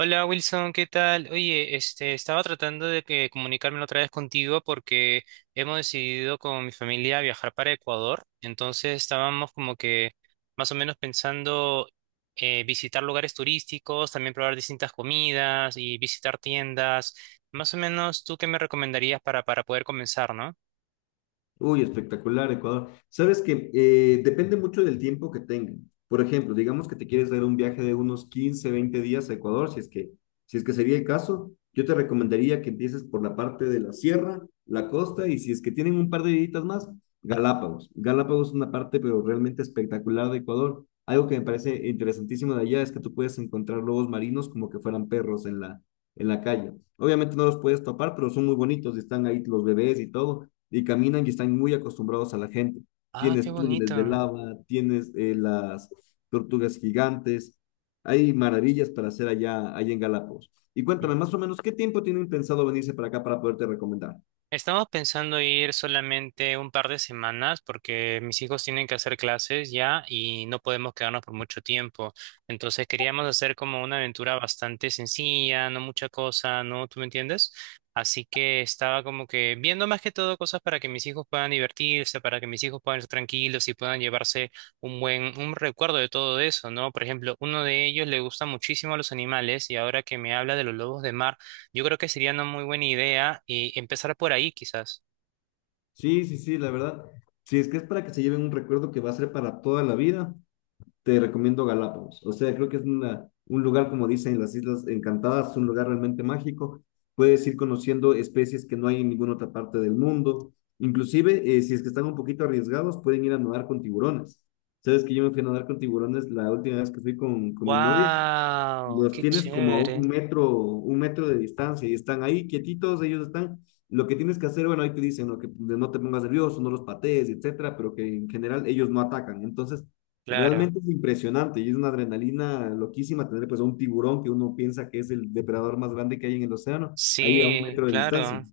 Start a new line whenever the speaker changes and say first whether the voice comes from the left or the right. right: Hola Wilson, ¿qué tal? Oye, este, estaba tratando de que comunicarme otra vez contigo porque hemos decidido con mi familia viajar para Ecuador, entonces estábamos como que más o menos pensando, visitar lugares turísticos, también probar distintas comidas y visitar tiendas. Más o menos, ¿tú qué me recomendarías para poder comenzar, no?
left: Uy, espectacular, Ecuador. Sabes que depende mucho del tiempo que tengan. Por ejemplo, digamos que te quieres dar un viaje de unos 15, 20 días a Ecuador, si es que sería el caso, yo te recomendaría que empieces por la parte de la sierra, la costa, y si es que tienen un par de días más, Galápagos. Galápagos es una parte, pero realmente espectacular de Ecuador. Algo que me parece interesantísimo de allá es que tú puedes encontrar lobos marinos como que fueran perros en la calle. Obviamente no los puedes topar, pero son muy bonitos y están ahí los bebés y todo y caminan y están muy acostumbrados a la gente.
right: Ah, qué
left: Tienes túneles de
right: bonito.
left: lava, tienes las tortugas gigantes, hay maravillas para hacer allá, allá en Galápagos. Y cuéntame, más o menos, ¿qué tiempo tienen pensado venirse para acá para poderte recomendar?
right: Estamos pensando ir solamente un par de semanas porque mis hijos tienen que hacer clases ya y no podemos quedarnos por mucho tiempo. Entonces queríamos hacer como una aventura bastante sencilla, no mucha cosa, ¿no? ¿Tú me entiendes? Así que estaba como que viendo más que todo cosas para que mis hijos puedan divertirse, para que mis hijos puedan estar tranquilos y puedan llevarse un recuerdo de todo eso, ¿no? Por ejemplo, uno de ellos le gusta muchísimo a los animales y ahora que me habla de los lobos de mar. Yo creo que sería una muy buena idea y empezar por ahí quizás.
left: Sí, sí, sí, la verdad. Sí, es que es para que se lleven un recuerdo que va a ser para toda la vida, te recomiendo Galápagos. O sea, creo que es una, un lugar, como dicen las Islas Encantadas, un lugar realmente mágico. Puedes ir conociendo especies que no hay en ninguna otra parte del mundo. Inclusive, si es que están un poquito arriesgados, pueden ir a nadar con tiburones. Sabes que yo me fui a nadar con tiburones la última vez que fui con mi novia.
right: ¡Wow!
left: Los
right: ¡Qué
left: tienes como a
right: chévere!
left: un metro de distancia y están ahí quietitos, ellos están, lo que tienes que hacer, bueno, ahí te dicen, ¿no?, que no te pongas nervioso, no los patees, etcétera, pero que en general ellos no atacan. Entonces,
right: Claro.
left: realmente es impresionante y es una adrenalina loquísima tener pues a un tiburón que uno piensa que es el depredador más grande que hay en el océano, ahí a un
right: Sí,
left: metro de distancia.
right: claro.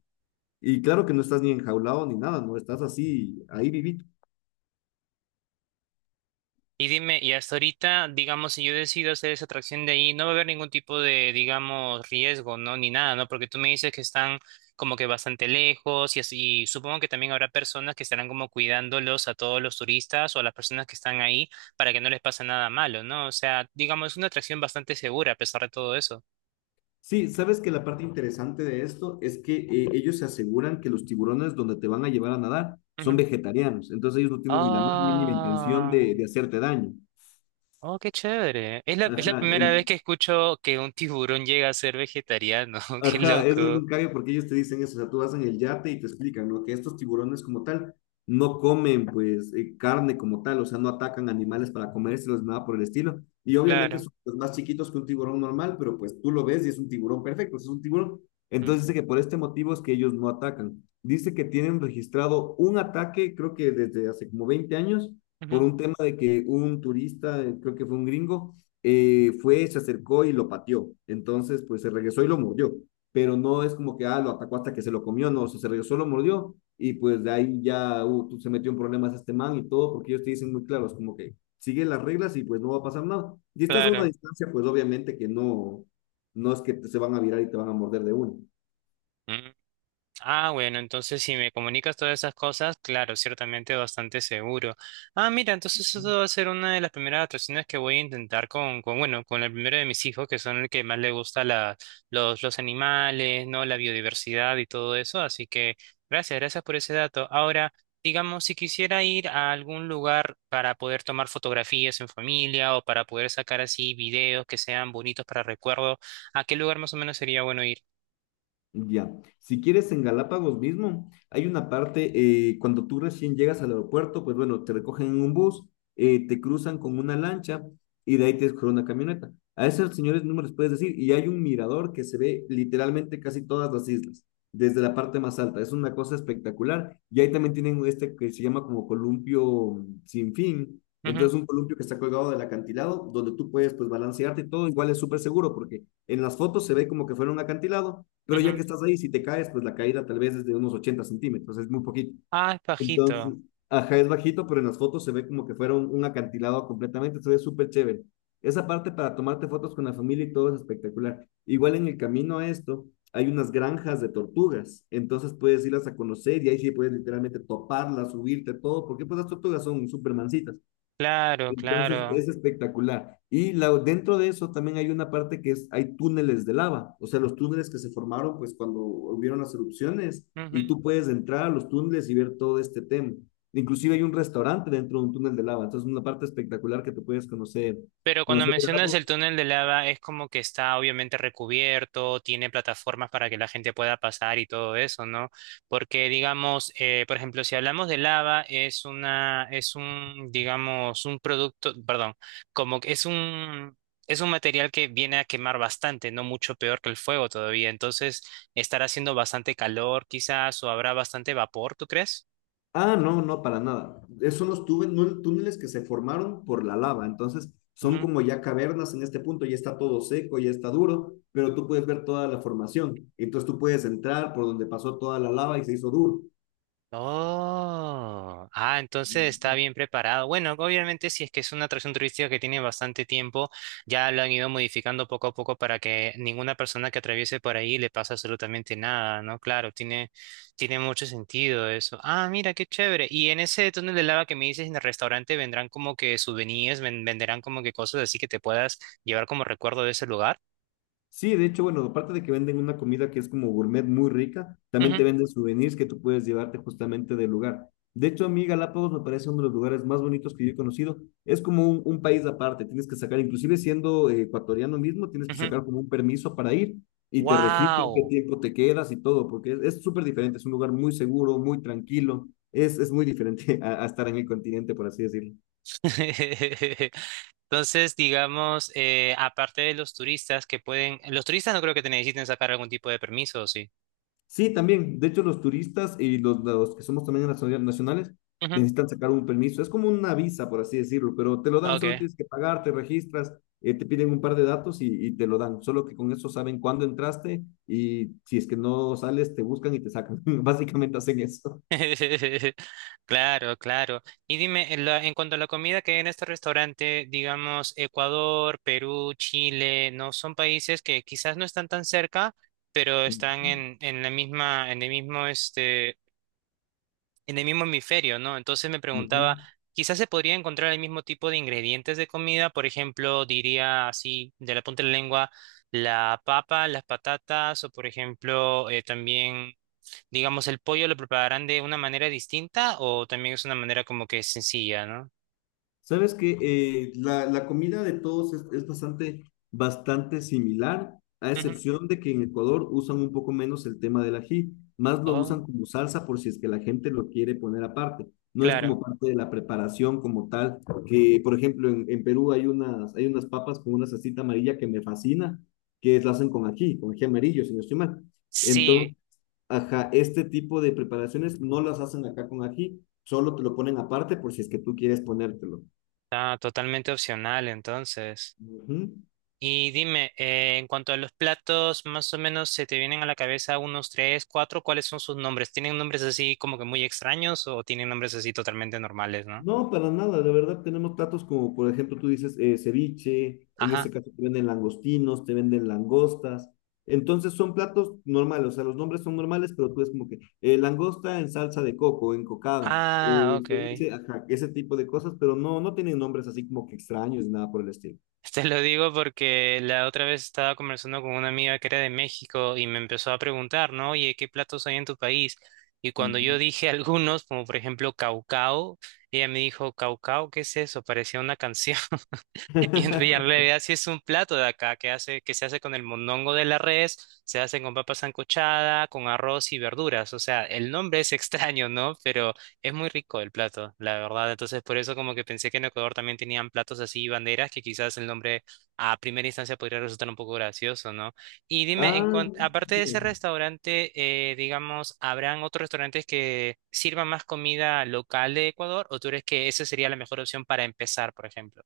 left: Y claro que no estás ni enjaulado ni nada, no estás así, ahí vivito.
right: Y dime, y hasta ahorita, digamos, si yo decido hacer esa atracción de ahí, no va a haber ningún tipo de, digamos, riesgo, ¿no? Ni nada, ¿no? Porque tú me dices que están como que bastante lejos y así, y supongo que también habrá personas que estarán como cuidándolos a todos los turistas o a las personas que están ahí para que no les pase nada malo, ¿no? O sea, digamos, es una atracción bastante segura a pesar de todo eso.
left: Sí, sabes que la parte interesante de esto es que ellos se aseguran que los tiburones donde te van a llevar a nadar son vegetarianos, entonces ellos no tienen ni la más mínima intención
right: Ah,
left: de hacerte daño.
right: oh, qué chévere. Es la
left: Ajá,
right: primera vez
left: en-
right: que escucho que un tiburón llega a ser vegetariano. Qué
left: Ajá, eso es
right: loco.
left: un cambio porque ellos te dicen eso, o sea, tú vas en el yate y te explican, ¿no? Que estos tiburones como tal no comen pues carne como tal, o sea, no atacan animales para comérselos, nada por el estilo. Y obviamente
right: Claro.
left: son pues, más chiquitos que un tiburón normal, pero pues tú lo ves y es un tiburón perfecto, es un tiburón.
right: Mm,
left: Entonces dice que por este motivo es que ellos no atacan. Dice que tienen registrado un ataque, creo que desde hace como 20 años, por
right: ujú.
left: un tema de que un turista, creo que fue un gringo, se acercó y lo pateó. Entonces, pues se regresó y lo mordió, pero no es como que, ah, lo atacó hasta que se lo comió, no, o sea, se regresó, lo mordió y pues de ahí ya se metió en problemas este man y todo, porque ellos te dicen muy claros, como que sigue las reglas y pues no va a pasar nada. Y estás a una
right: Claro.
left: distancia, pues obviamente que no, no es que te, se van a virar y te van a morder de uno.
right: Ah, bueno, entonces si me comunicas todas esas cosas, claro, ciertamente bastante seguro. Ah, mira, entonces eso va a ser una de las primeras atracciones que voy a intentar con bueno, con el primero de mis hijos, que son el que más le gusta los animales, ¿no? La biodiversidad y todo eso. Así que gracias por ese dato. Ahora, digamos, si quisiera ir a algún lugar para poder tomar fotografías en familia o para poder sacar así videos que sean bonitos para recuerdo, ¿a qué lugar más o menos sería bueno ir?
left: Ya, si quieres en Galápagos mismo, hay una parte, cuando tú recién llegas al aeropuerto, pues bueno, te recogen en un bus, te cruzan con una lancha y de ahí te escogen una camioneta. A esos señores no me les puedes decir, y hay un mirador que se ve literalmente casi todas las islas, desde la parte más alta, es una cosa espectacular. Y ahí también tienen este que se llama como columpio sin fin,
right: Ujú,
left: entonces un columpio que está colgado del acantilado, donde tú puedes pues balancearte y todo, igual es súper seguro, porque en las fotos se ve como que fuera un acantilado, pero ya
right: ujú.
left: que estás ahí, si te caes, pues la caída tal vez es de unos 80 centímetros, es muy poquito.
right: Ah, es
left: Entonces,
right: bajito.
left: ajá, es bajito, pero en las fotos se ve como que fuera un acantilado completamente, se ve súper chévere. Esa parte para tomarte fotos con la familia y todo es espectacular. Igual en el camino a esto, hay unas granjas de tortugas, entonces puedes irlas a conocer y ahí sí puedes literalmente toparlas, subirte, todo, porque pues las tortugas son súper mansitas,
right: Claro,
left: entonces
right: claro.
left: es espectacular. Y la, dentro de eso también hay una parte que es, hay túneles de lava, o sea, los túneles que se formaron pues cuando hubieron las erupciones y
right: Ujú.
left: tú puedes entrar a los túneles y ver todo este tema. Inclusive hay un restaurante dentro de un túnel de lava, entonces una parte espectacular que tú puedes conocer,
right: Pero cuando
left: conocer
right: mencionas el túnel de lava, es como que está obviamente recubierto, tiene plataformas para que la gente pueda pasar y todo eso, ¿no? Porque, digamos, por ejemplo, si hablamos de lava, es un, digamos, un producto, perdón, como que es un material que viene a quemar bastante, no mucho peor que el fuego todavía. Entonces, estará haciendo bastante calor, quizás, o habrá bastante vapor, ¿tú crees?
left: Ah, no, no, para nada. Son los túneles que se formaron por la lava. Entonces, son como ya cavernas en este punto, ya está todo seco, ya está duro, pero tú puedes ver toda la formación. Entonces, tú puedes entrar por donde pasó toda la lava y se hizo duro.
right: Oh, ah, entonces está bien preparado. Bueno, obviamente si es que es una atracción turística que tiene bastante tiempo, ya lo han ido modificando poco a poco para que ninguna persona que atraviese por ahí le pase absolutamente nada, ¿no? Claro, tiene mucho sentido eso. Ah, mira, qué chévere. Y en ese túnel de lava que me dices en el restaurante vendrán como que souvenirs, venderán como que cosas así que te puedas llevar como recuerdo de ese lugar.
left: Sí, de hecho, bueno, aparte de que venden una comida que es como gourmet muy rica, también te
right: Ujú,
left: venden souvenirs que tú puedes llevarte justamente del lugar. De hecho, a mí Galápagos me parece uno de los lugares más bonitos que yo he conocido. Es como un país aparte, tienes que sacar, inclusive siendo ecuatoriano mismo, tienes que
right: ujú.
left: sacar como un permiso para ir y te registran qué
right: Wow.
left: tiempo te quedas y todo, porque es súper diferente, es un lugar muy seguro, muy tranquilo, es muy diferente a estar en el continente, por así decirlo.
right: Entonces, digamos, aparte de los turistas los turistas no creo que te necesiten sacar algún tipo de permiso, ¿o sí?
left: Sí, también. De hecho, los turistas y los que somos también nacionales
right: Ujú,
left: necesitan sacar un permiso. Es como una visa, por así decirlo, pero te lo dan,
right: ok.
left: solo tienes que pagar, te registras, te piden un par de datos y te lo dan. Solo que con eso saben cuándo entraste y si es que no sales, te buscan y te sacan. Básicamente hacen eso.
right: Claro, claro. Y dime, en cuanto a la comida que hay en este restaurante, digamos, Ecuador, Perú, Chile, no son países que quizás no están tan cerca, pero están
left: Ujú,
right: en la misma, en el mismo, este, en el mismo hemisferio, ¿no? Entonces me preguntaba,
left: ujú.
right: quizás se podría encontrar el mismo tipo de ingredientes de comida, por ejemplo, diría así, de la punta de la lengua, la papa, las patatas, o por ejemplo, también, digamos, el pollo lo prepararán de una manera distinta o también es una manera como que sencilla, ¿no?
left: Sabes que la, la comida de todos es bastante, bastante similar, a
right: Ujú.
left: excepción de que en Ecuador usan un poco menos el tema del ají, más lo
right: Oh,
left: usan como salsa por si es que la gente lo quiere poner aparte. No es
right: claro.
left: como parte de la preparación como tal, que por ejemplo en Perú hay unas papas con una salsita amarilla que me fascina, que la hacen con ají amarillo, si no estoy mal. Entonces,
right: Sí,
left: ajá, este tipo de preparaciones no las hacen acá con ají, solo te lo ponen aparte por si es que tú quieres ponértelo.
right: está totalmente opcional entonces.
left: Ujú.
right: Y dime, en cuanto a los platos, más o menos se te vienen a la cabeza unos tres, cuatro, ¿cuáles son sus nombres? ¿Tienen nombres así como que muy extraños o tienen nombres así totalmente normales, no?
left: No, para nada, de verdad tenemos platos como, por ejemplo, tú dices ceviche, en este
right: Ajá.
left: caso te venden langostinos, te venden langostas, entonces son platos normales, o sea, los nombres son normales, pero tú es como que langosta en salsa de coco, en cocada,
right: Ah, ok.
left: ceviche, ajá, ese tipo de cosas, pero no, no tienen nombres así como que extraños ni nada por el estilo.
right: Te lo digo porque la otra vez estaba conversando con una amiga que era de México y me empezó a preguntar, ¿no? Oye, ¿qué platos hay en tu país? Y cuando yo
left: Ujú.
right: dije algunos, como por ejemplo caucao, ella me dijo, ¿caucao? ¿Qué es eso? Parecía una canción. Y en realidad sí es un plato de acá que se hace con el mondongo de la res, se hace con papa sancochada, con arroz y verduras. O sea, el nombre es extraño, ¿no? Pero es muy rico el plato, la verdad. Entonces, por eso como que pensé que en Ecuador también tenían platos así y banderas, que quizás el nombre a primera instancia podría resultar un poco gracioso, ¿no? Y dime,
left: Ah,
right: aparte de ese
left: ok.
right: restaurante, digamos, ¿habrán otros restaurantes que sirvan más comida local de Ecuador? ¿O tú crees que esa sería la mejor opción para empezar, por ejemplo?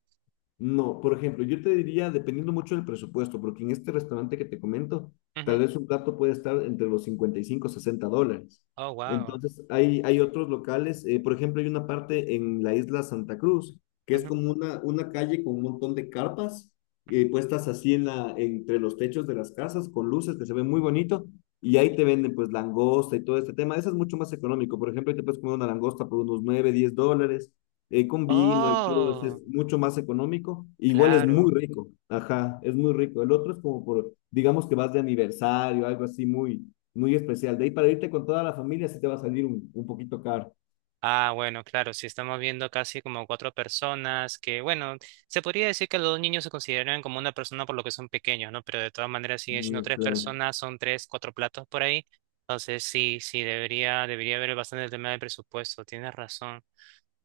left: No, por ejemplo, yo te diría, dependiendo mucho del presupuesto, porque en este restaurante que te comento, tal vez un plato puede estar entre los 55 y 60 dólares.
right: Oh, wow.
left: Entonces, hay otros locales, por ejemplo, hay una parte en la isla Santa Cruz, que es como una calle con un montón de carpas puestas así en la, entre los techos de las casas, con luces que se ven muy bonito, y ahí te venden pues langosta y todo este tema. Eso es mucho más económico. Por ejemplo, ahí te puedes comer una langosta por unos 9, 10 dólares con vino y todo,
right: Oh,
left: es mucho más económico. E Igual es muy
right: claro.
left: rico, ajá, es muy rico. El otro es como por, digamos que vas de aniversario, algo así muy, muy especial. De ahí para irte con toda la familia sí te va a salir un poquito caro.
right: Ah, bueno, claro, si estamos viendo casi como cuatro personas que, bueno, se podría decir que los dos niños se consideran como una persona por lo que son pequeños, ¿no? Pero de todas maneras siguen siendo
left: Mm,
right: tres
left: claro.
right: personas, son tres, cuatro platos por ahí. Entonces sí, sí, debería haber bastante el tema del presupuesto, tienes razón.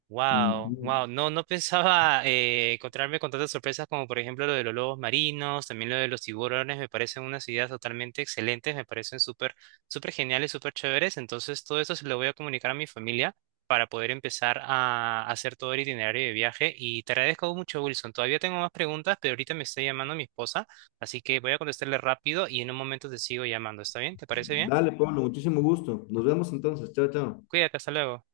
right: Wow,
left: Ujú.
right: wow, no, no pensaba encontrarme con tantas sorpresas como por ejemplo lo de los lobos marinos, también lo de los tiburones, me parecen unas ideas totalmente excelentes, me parecen súper geniales, súper chéveres, entonces todo eso se lo voy a comunicar a mi familia para poder empezar a hacer todo el itinerario de viaje y te agradezco mucho, Wilson, todavía tengo más preguntas, pero ahorita me está llamando mi esposa, así que voy a contestarle rápido y en un momento te sigo llamando, ¿está bien? ¿Te parece bien?
left: Dale, Pablo, muchísimo gusto. Nos vemos entonces. Chao, chao.
right: Cuídate, hasta luego.